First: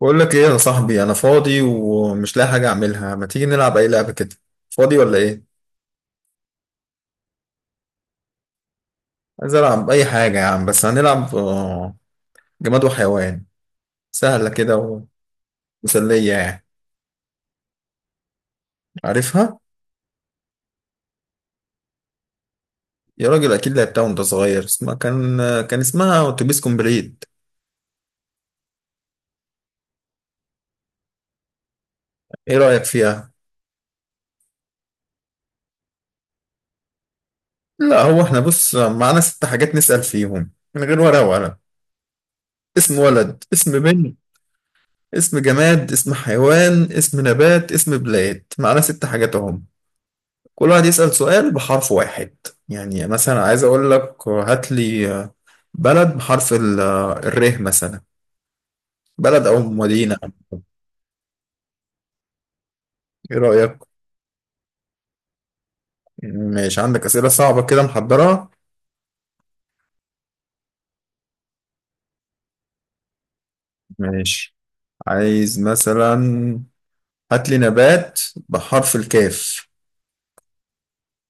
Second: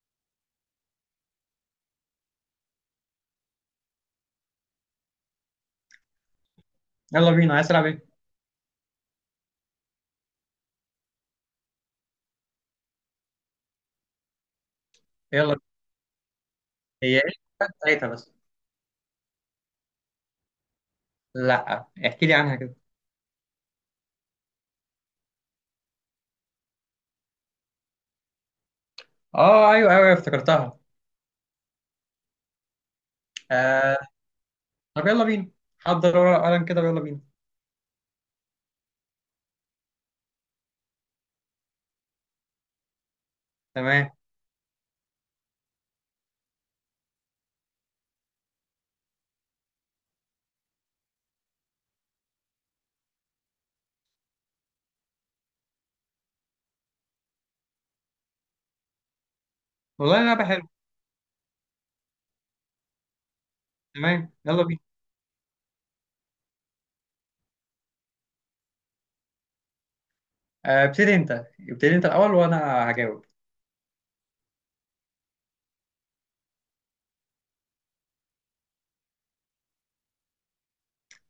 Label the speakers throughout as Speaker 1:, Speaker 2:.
Speaker 1: بقول لك ايه يا صاحبي، انا فاضي ومش لاقي حاجه اعملها. ما تيجي نلعب اي لعبه كده؟ فاضي ولا ايه؟
Speaker 2: يلا بينا، عايز تلعب ايه؟
Speaker 1: عايز العب اي حاجه يا عم، بس هنلعب جماد وحيوان. سهله كده
Speaker 2: يلا بينا.
Speaker 1: ومسليه يعني.
Speaker 2: هي ايه ساعتها بس.
Speaker 1: عارفها؟
Speaker 2: لا، احكي لي عنها كده.
Speaker 1: يا راجل اكيد لعبتها وانت صغير، اسمها كان اسمها اتوبيس كومبليت.
Speaker 2: اه ايوه ايوه أيوة، افتكرتها.
Speaker 1: ايه رايك فيها؟
Speaker 2: آه. طب يلا بينا، حضر ورقة وقلم كده ويلا بينا.
Speaker 1: لا هو احنا بص، معانا ست حاجات نسال فيهم من غير ورقه وقلم: اسم ولد، اسم
Speaker 2: تمام.
Speaker 1: بنت، اسم جماد، اسم حيوان، اسم نبات، اسم بلاد. معانا ست حاجات اهم. كل واحد يسأل سؤال بحرف واحد. يعني مثلا عايز أقول لك: هات لي بلد بحرف الر مثلا، بلد أو مدينة.
Speaker 2: والله لعبة حلوة.
Speaker 1: إيه رأيك؟
Speaker 2: تمام يلا بينا.
Speaker 1: ماشي، عندك أسئلة صعبة كده محضرة؟
Speaker 2: آه، ابتدي انت الاول وانا هجاوب.
Speaker 1: ماشي. عايز مثلا هات لي نبات بحرف الكاف.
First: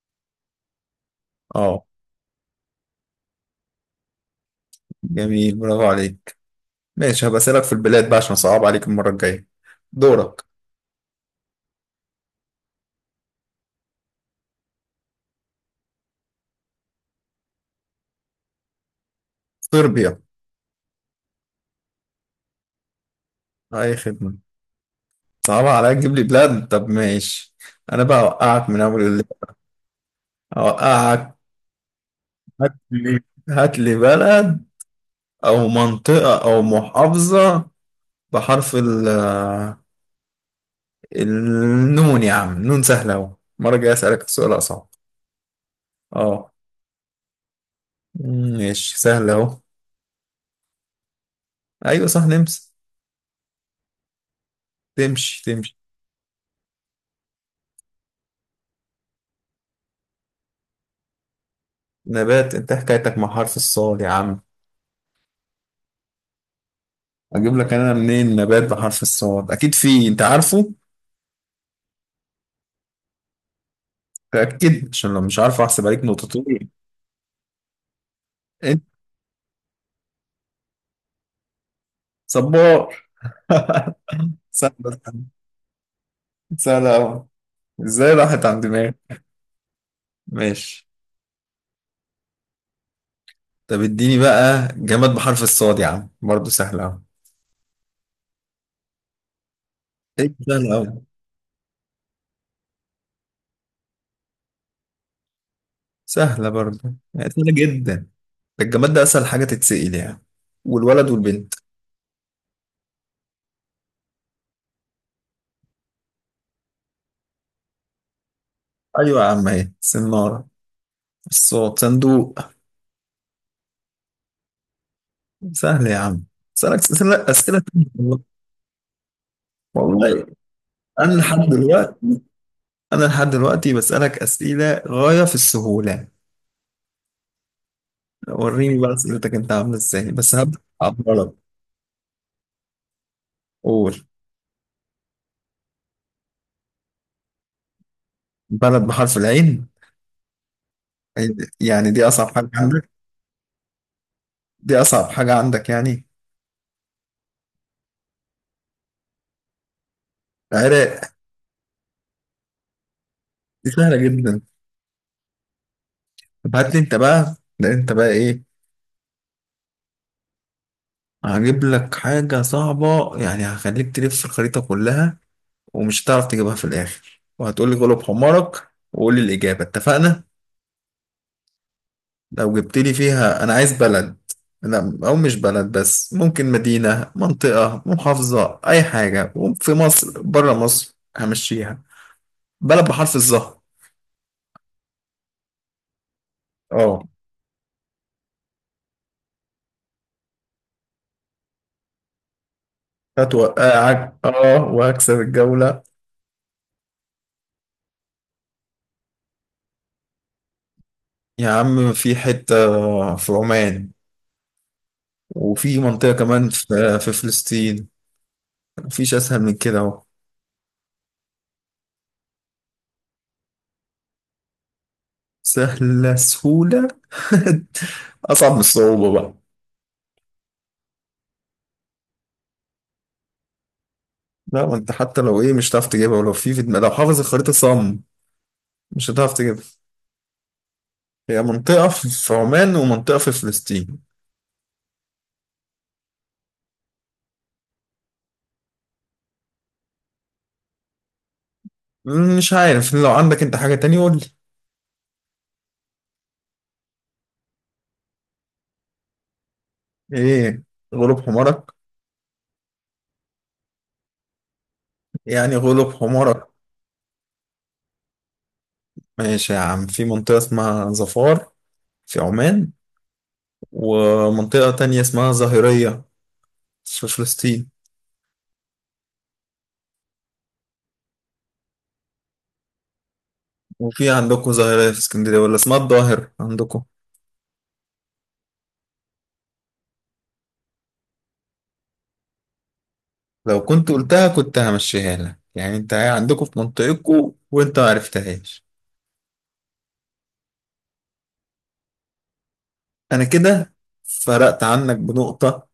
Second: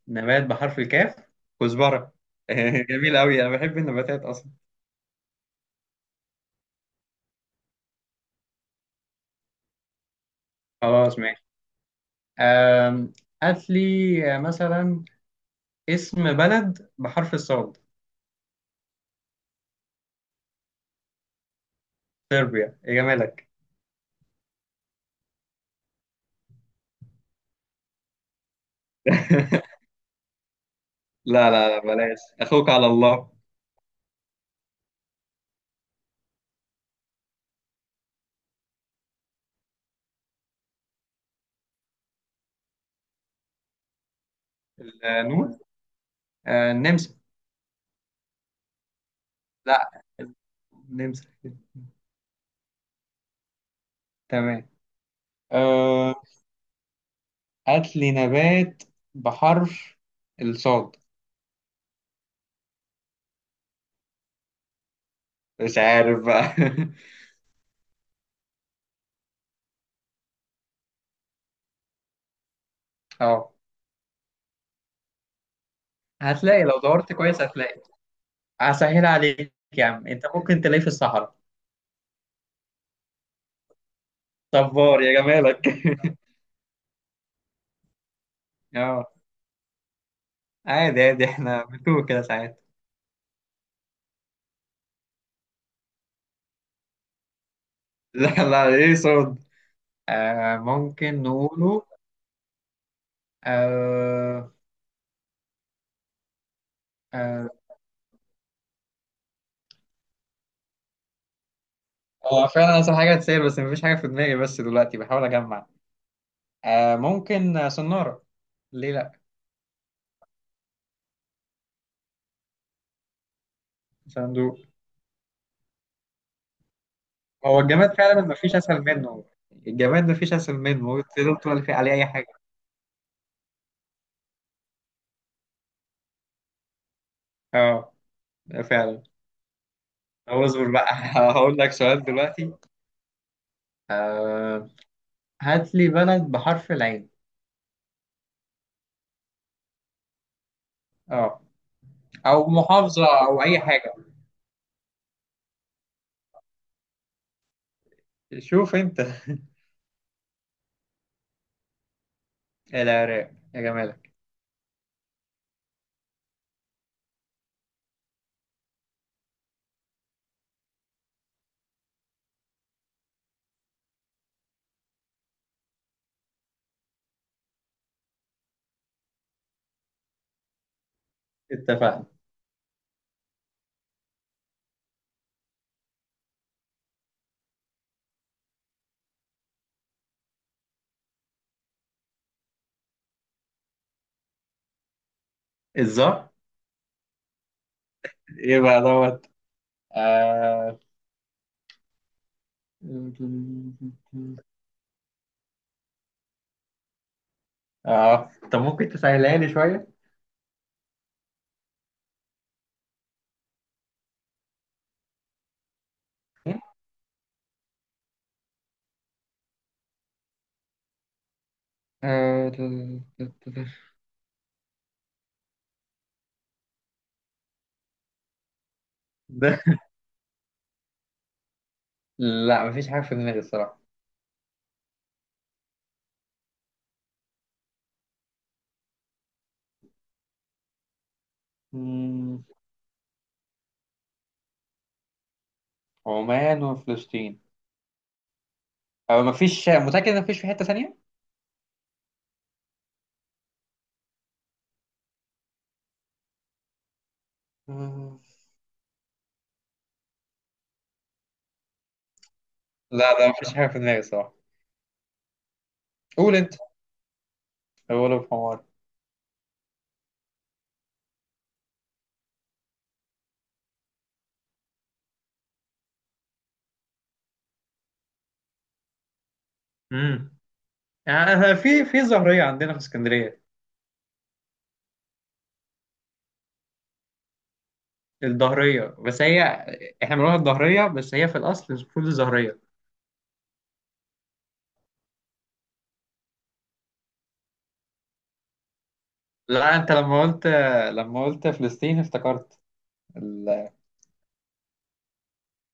Speaker 2: نبات بحرف الكاف؟
Speaker 1: اه،
Speaker 2: كزبرة. جميل قوي، انا بحب النباتات اصلا.
Speaker 1: جميل، برافو عليك. ماشي، هبقى أسألك في البلاد بقى عشان صعب عليك المرة الجاية. دورك.
Speaker 2: خلاص ماشي. آم، هات لي مثلا اسم بلد بحرف الصاد.
Speaker 1: صربيا.
Speaker 2: صربيا يا جمالك.
Speaker 1: أي خدمة. صعبة عليك تجيب لي بلاد، طب ماشي. أنا بقى أوقعك من أول الليل. أوقعك.
Speaker 2: لا لا لا، بلاش، اخوك
Speaker 1: هات
Speaker 2: على
Speaker 1: لي
Speaker 2: الله.
Speaker 1: هات لي بلد أو منطقة أو محافظة بحرف ال... النون يا عم، نون سهلة أهو، المرة الجاية أسألك سؤال أصعب.
Speaker 2: النون.
Speaker 1: أه.
Speaker 2: آه، النمسا.
Speaker 1: ماشي، سهلة أهو.
Speaker 2: لا، النمسا.
Speaker 1: أيوة صح، نمسي.
Speaker 2: تمام.
Speaker 1: تمشي تمشي.
Speaker 2: آه هات لي نبات بحرف الصاد.
Speaker 1: نبات؟ أنت حكايتك مع حرف الصاد يا عم.
Speaker 2: مش عارف بقى.
Speaker 1: أجيب لك أنا منين نبات بحرف الصاد؟ أكيد في، أنت عارفه.
Speaker 2: اه،
Speaker 1: تأكد، عشان لو مش عارفه أحسب عليك
Speaker 2: هتلاقي
Speaker 1: نقطتين.
Speaker 2: لو دورت كويس هتلاقي.
Speaker 1: أنت.
Speaker 2: هسهل عليك. يا عم انت ممكن تلاقيه في الصحراء.
Speaker 1: صبار.
Speaker 2: صبار يا
Speaker 1: سهلة،
Speaker 2: جمالك.
Speaker 1: سهلة أوي. إزاي راحت عند دماغي.
Speaker 2: اه.
Speaker 1: ماشي.
Speaker 2: عادي عادي، احنا بنتوه كده ساعات.
Speaker 1: طب اديني بقى جماد بحرف الصاد يا عم، برضه سهلة أوي.
Speaker 2: لا لا، ايه صاد؟
Speaker 1: إيه،
Speaker 2: آه
Speaker 1: سهلة أوي.
Speaker 2: ممكن نقوله. آه.
Speaker 1: سهلة برضه، يعني
Speaker 2: آه.
Speaker 1: سهلة جدا. ده الجماد ده أسهل حاجة تتسأل يعني، والولد والبنت.
Speaker 2: هو فعلا أصل حاجة تسير، بس مفيش حاجة في دماغي، بس دلوقتي بحاول أجمع. ممكن صنارة. ليه لأ؟
Speaker 1: أيوة يا عم، أهي سنارة. الصوت، صندوق.
Speaker 2: صندوق.
Speaker 1: سهل يا عم، أسألك أسئلة
Speaker 2: هو
Speaker 1: تانية
Speaker 2: الجماد
Speaker 1: والله.
Speaker 2: فعلا مفيش أسهل منه. الجماد
Speaker 1: والله
Speaker 2: مفيش أسهل منه،
Speaker 1: أنا
Speaker 2: تقدر
Speaker 1: لحد
Speaker 2: تقول عليه
Speaker 1: دلوقتي
Speaker 2: أي حاجة.
Speaker 1: أنا لحد دلوقتي بسألك أسئلة غاية في السهولة.
Speaker 2: اه
Speaker 1: وريني بقى
Speaker 2: فعلا.
Speaker 1: أسئلتك أنت عاملة إزاي، بس
Speaker 2: هو
Speaker 1: هبدأ
Speaker 2: اصبر بقى.
Speaker 1: أبطلك.
Speaker 2: هقول لك سؤال دلوقتي.
Speaker 1: قول.
Speaker 2: آه، هات لي بلد بحرف العين.
Speaker 1: بلد بحرف العين؟
Speaker 2: اه،
Speaker 1: يعني دي أصعب حاجة
Speaker 2: أو
Speaker 1: عندك؟
Speaker 2: محافظة أو أي حاجة.
Speaker 1: دي أصعب حاجة عندك يعني؟
Speaker 2: شوف أنت.
Speaker 1: العراق.
Speaker 2: العراق يا
Speaker 1: دي سهلة
Speaker 2: جمالك.
Speaker 1: جدا. طب هات لي أنت بقى، لا أنت بقى إيه، هجيب لك حاجة صعبة يعني، هخليك تلف الخريطة كلها ومش هتعرف تجيبها في الآخر، وهتقول لي غلب حمارك وقول لي الإجابة، اتفقنا؟
Speaker 2: اتفقنا.
Speaker 1: لو جبت لي فيها، أنا عايز بلد، لا أو مش بلد بس، ممكن مدينة، منطقة، محافظة، أي حاجة، في مصر، بره مصر، همشيها. بلد بحرف الظهر.
Speaker 2: الظهر.
Speaker 1: اه،
Speaker 2: ايه بقى دوت؟ آه...
Speaker 1: هتوقعك اه وهكسب الجولة.
Speaker 2: اه، طب ممكن تسهلها لي شوية؟
Speaker 1: يا عم في حتة، في عمان، وفي منطقة كمان في في فلسطين. مفيش أسهل من كده أهو.
Speaker 2: آه. ت- ت- ت-
Speaker 1: سهلة سهولة. أصعب من الصعوبة بقى.
Speaker 2: ده. لا مفيش حاجة في دماغي الصراحة.
Speaker 1: لا ما أنت حتى لو إيه مش هتعرف تجيبها، ولو لو حافظ الخريطة صم مش هتعرف تجيبها. هي منطقة في
Speaker 2: مم،
Speaker 1: عمان ومنطقة في فلسطين.
Speaker 2: عمان وفلسطين، أو مفيش؟ متأكد إن مفيش في حتة ثانية؟
Speaker 1: مش عارف، لو عندك أنت حاجة تانية قول لي.
Speaker 2: مم،
Speaker 1: إيه، غلب حمارك؟
Speaker 2: لا لا مفيش حاجة في دماغي الصراحة.
Speaker 1: يعني غلب
Speaker 2: قول
Speaker 1: حمارك.
Speaker 2: أنت أول في حمار.
Speaker 1: ماشي يا عم، في منطقة اسمها ظفار في عمان، ومنطقة تانية اسمها ظاهرية في فلسطين.
Speaker 2: امم آه، في ظاهرية عندنا في اسكندرية.
Speaker 1: وفي عندكم ظاهرية في اسكندرية، ولا اسمها الظاهر عندكم؟
Speaker 2: الظهرية بس هي، احنا بنقولها الظهرية بس هي في الأصل المفروض الظهرية.
Speaker 1: لو كنت قلتها كنت همشيها لك يعني، انت عندكم في منطقتكم وانت ما عرفتهاش.
Speaker 2: لا، أنت لما قلت فلسطين افتكرت
Speaker 1: انا
Speaker 2: ال...
Speaker 1: كده فرقت عنك بنقطة،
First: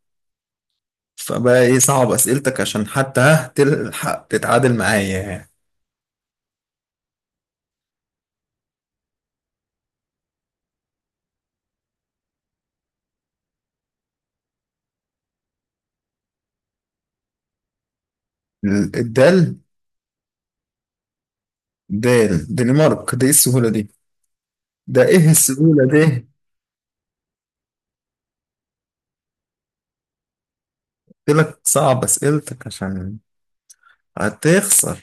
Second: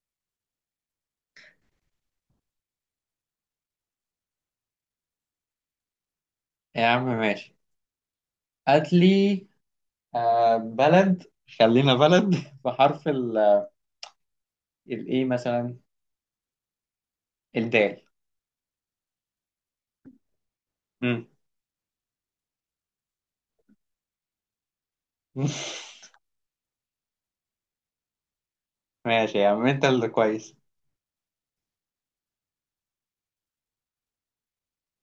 Speaker 1: فبقى ايه صعب اسئلتك عشان حتى ها تلحق تتعادل معايا يعني.
Speaker 2: يا عم ماشي. هات لي بلد، خلينا بلد. بحرف الايه مثلا، الدال.
Speaker 1: الدال.
Speaker 2: مم.
Speaker 1: دال، دنمارك، دي إيه السهولة دي؟ ده ايه السهولة دي؟
Speaker 2: ماشي يا عم، انت اللي كويس.
Speaker 1: قلت لك صعب اسئلتك عشان هتخسر.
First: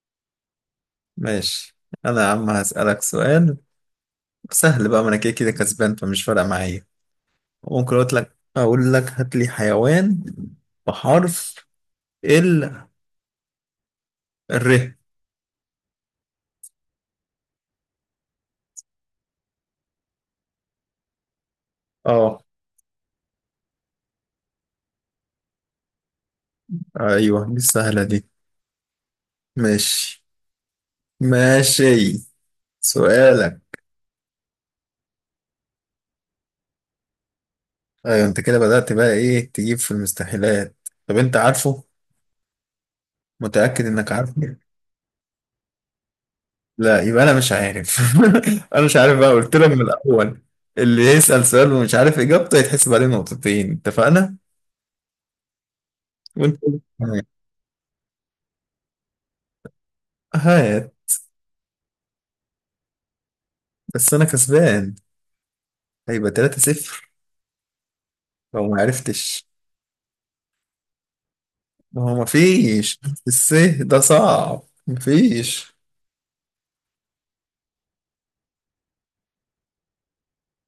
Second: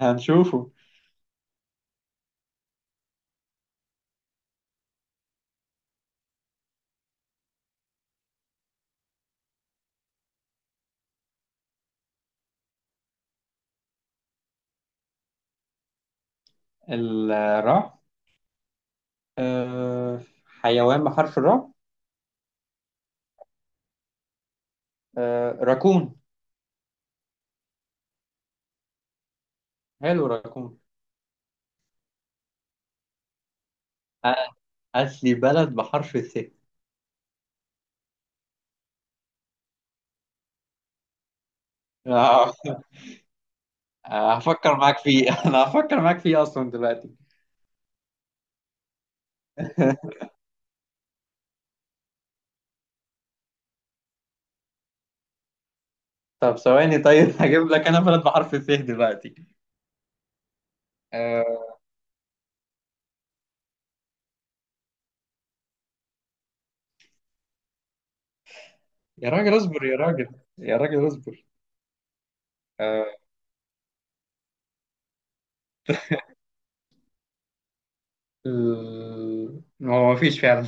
Speaker 2: هنشوفه.
Speaker 1: ماشي. انا يا عم هسألك سؤال سهل بقى، ما انا كده كده كسبان فمش فارقة معايا. ممكن اقول لك هات لي حيوان بحرف ال ر.
Speaker 2: الراء. آه، حيوان بحرف الراء.
Speaker 1: اه،
Speaker 2: آه، راكون.
Speaker 1: ايوه دي السهلة دي. ماشي.
Speaker 2: حلو، راكون.
Speaker 1: ماشي. سؤالك.
Speaker 2: آه، هات لي بلد بحرف الث.
Speaker 1: ايوه انت كده بدأت بقى ايه، تجيب في المستحيلات. طب انت عارفه؟
Speaker 2: آه.
Speaker 1: متأكد انك
Speaker 2: آه،
Speaker 1: عارفه؟
Speaker 2: هفكر معاك فيه. انا هفكر معاك فيه اصلا
Speaker 1: لا
Speaker 2: دلوقتي.
Speaker 1: يبقى انا مش عارف. انا مش عارف بقى، قلت لك من الاول، اللي يسأل سؤال ومش عارف اجابته يتحسب عليه نقطتين، اتفقنا؟ وانت.
Speaker 2: طب ثواني، طيب. هجيب لك انا بلد بحرف الث دلوقتي.
Speaker 1: هات.
Speaker 2: آه.
Speaker 1: بس انا كسبان، هيبقى 3-0 لو ما
Speaker 2: يا
Speaker 1: عرفتش.
Speaker 2: راجل اصبر يا راجل. يا راجل اصبر.
Speaker 1: ما هو ما فيش
Speaker 2: آه،
Speaker 1: الس، ده صعب، ما فيش.
Speaker 2: هو مفيش فعلا.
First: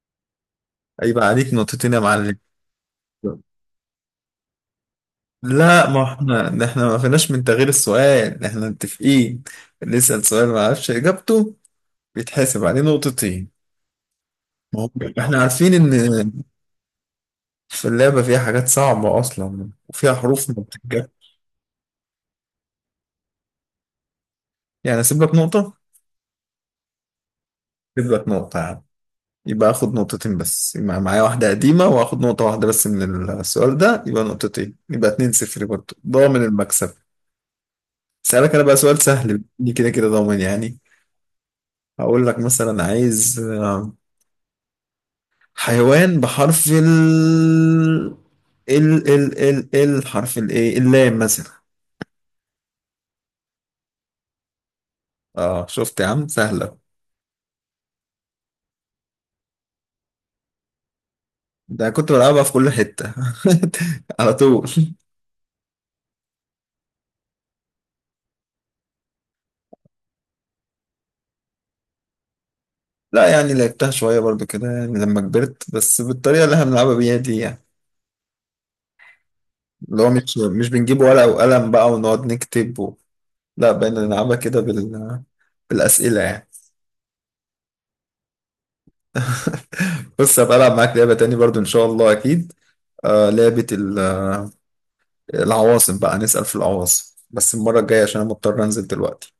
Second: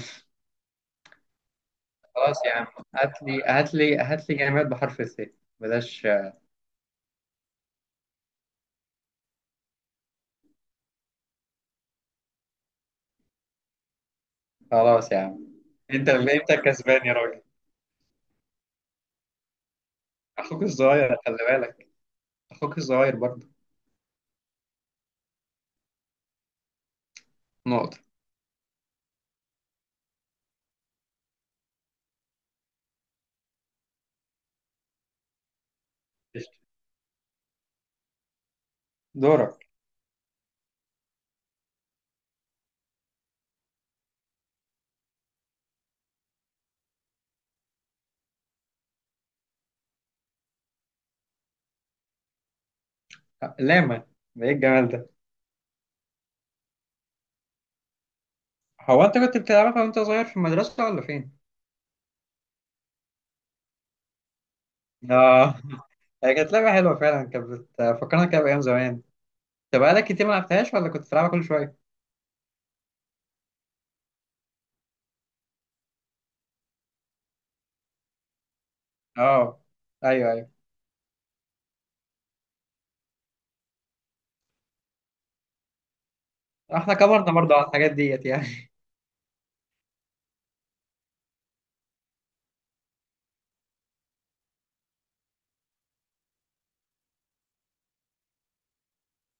Speaker 1: هيبقى عليك نقطتين يا معلم.
Speaker 2: خلاص يا عم. هات لي جماد بحرف الث.
Speaker 1: لا ما
Speaker 2: بلاش.
Speaker 1: احنا ده، احنا ما فيناش من تغيير السؤال، احنا متفقين اللي يسأل سؤال ما عرفش اجابته بيتحاسب عليه نقطتين. ما هو
Speaker 2: خلاص يا
Speaker 1: احنا
Speaker 2: عم.
Speaker 1: عارفين ان
Speaker 2: انت كسبان يا راجل.
Speaker 1: في اللعبة فيها حاجات صعبة اصلا وفيها حروف ما
Speaker 2: اخوك
Speaker 1: بتتجاب.
Speaker 2: الصغير خلي بالك. اخوك الصغير برضه.
Speaker 1: يعني اسيب لك نقطة،
Speaker 2: نقطة.
Speaker 1: اسيب لك نقطة يا عم. يبقى اخد نقطتين بس، يبقى معايا واحدة قديمة واخد نقطة واحدة بس من السؤال ده، يبقى نقطتين، يبقى اتنين صفر برضه، ضامن
Speaker 2: قشطة.
Speaker 1: المكسب. سألك انا بقى سؤال سهل
Speaker 2: دورك.
Speaker 1: بني كده كده ضامن يعني. هقول لك مثلا عايز حيوان بحرف ال ال ال ال ال حرف الايه اللام مثلا.
Speaker 2: لاما. ده ايه الجمال ده؟
Speaker 1: اه شفت يا عم، سهلة.
Speaker 2: هو انت كنت بتلعبها وانت صغير في المدرسة ولا فين؟
Speaker 1: ده كنت بلعبها في كل حتة. على طول.
Speaker 2: اه. هي كانت لعبة حلوة فعلا كانت. بتفكرنا كده بأيام زمان. انت بقالك كتير ما لعبتهاش ولا كنت بتلعبها كل شوية؟
Speaker 1: لا يعني لعبتها شوية برضو كده يعني لما كبرت، بس بالطريقة اللي احنا بنلعبها بيها دي يعني،
Speaker 2: اه
Speaker 1: اللي هو
Speaker 2: ايوه
Speaker 1: مش
Speaker 2: ايوه.
Speaker 1: مش بنجيب ورقة وقلم بقى ونقعد نكتب و... لا بقينا نلعبها كده بالأسئلة يعني.
Speaker 2: احنا كبرنا برضه على الحاجات ديت يعني.
Speaker 1: بص، هبقى ألعب معاك لعبة تاني برضو إن شاء الله أكيد. آه، لعبة العواصم بقى، نسأل في العواصم بس المرة الجاية عشان أنا مضطر أنزل دلوقتي.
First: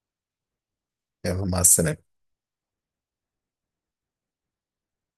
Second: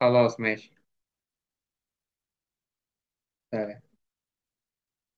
Speaker 2: خلاص ماشي.
Speaker 1: يلا، مع السلامة.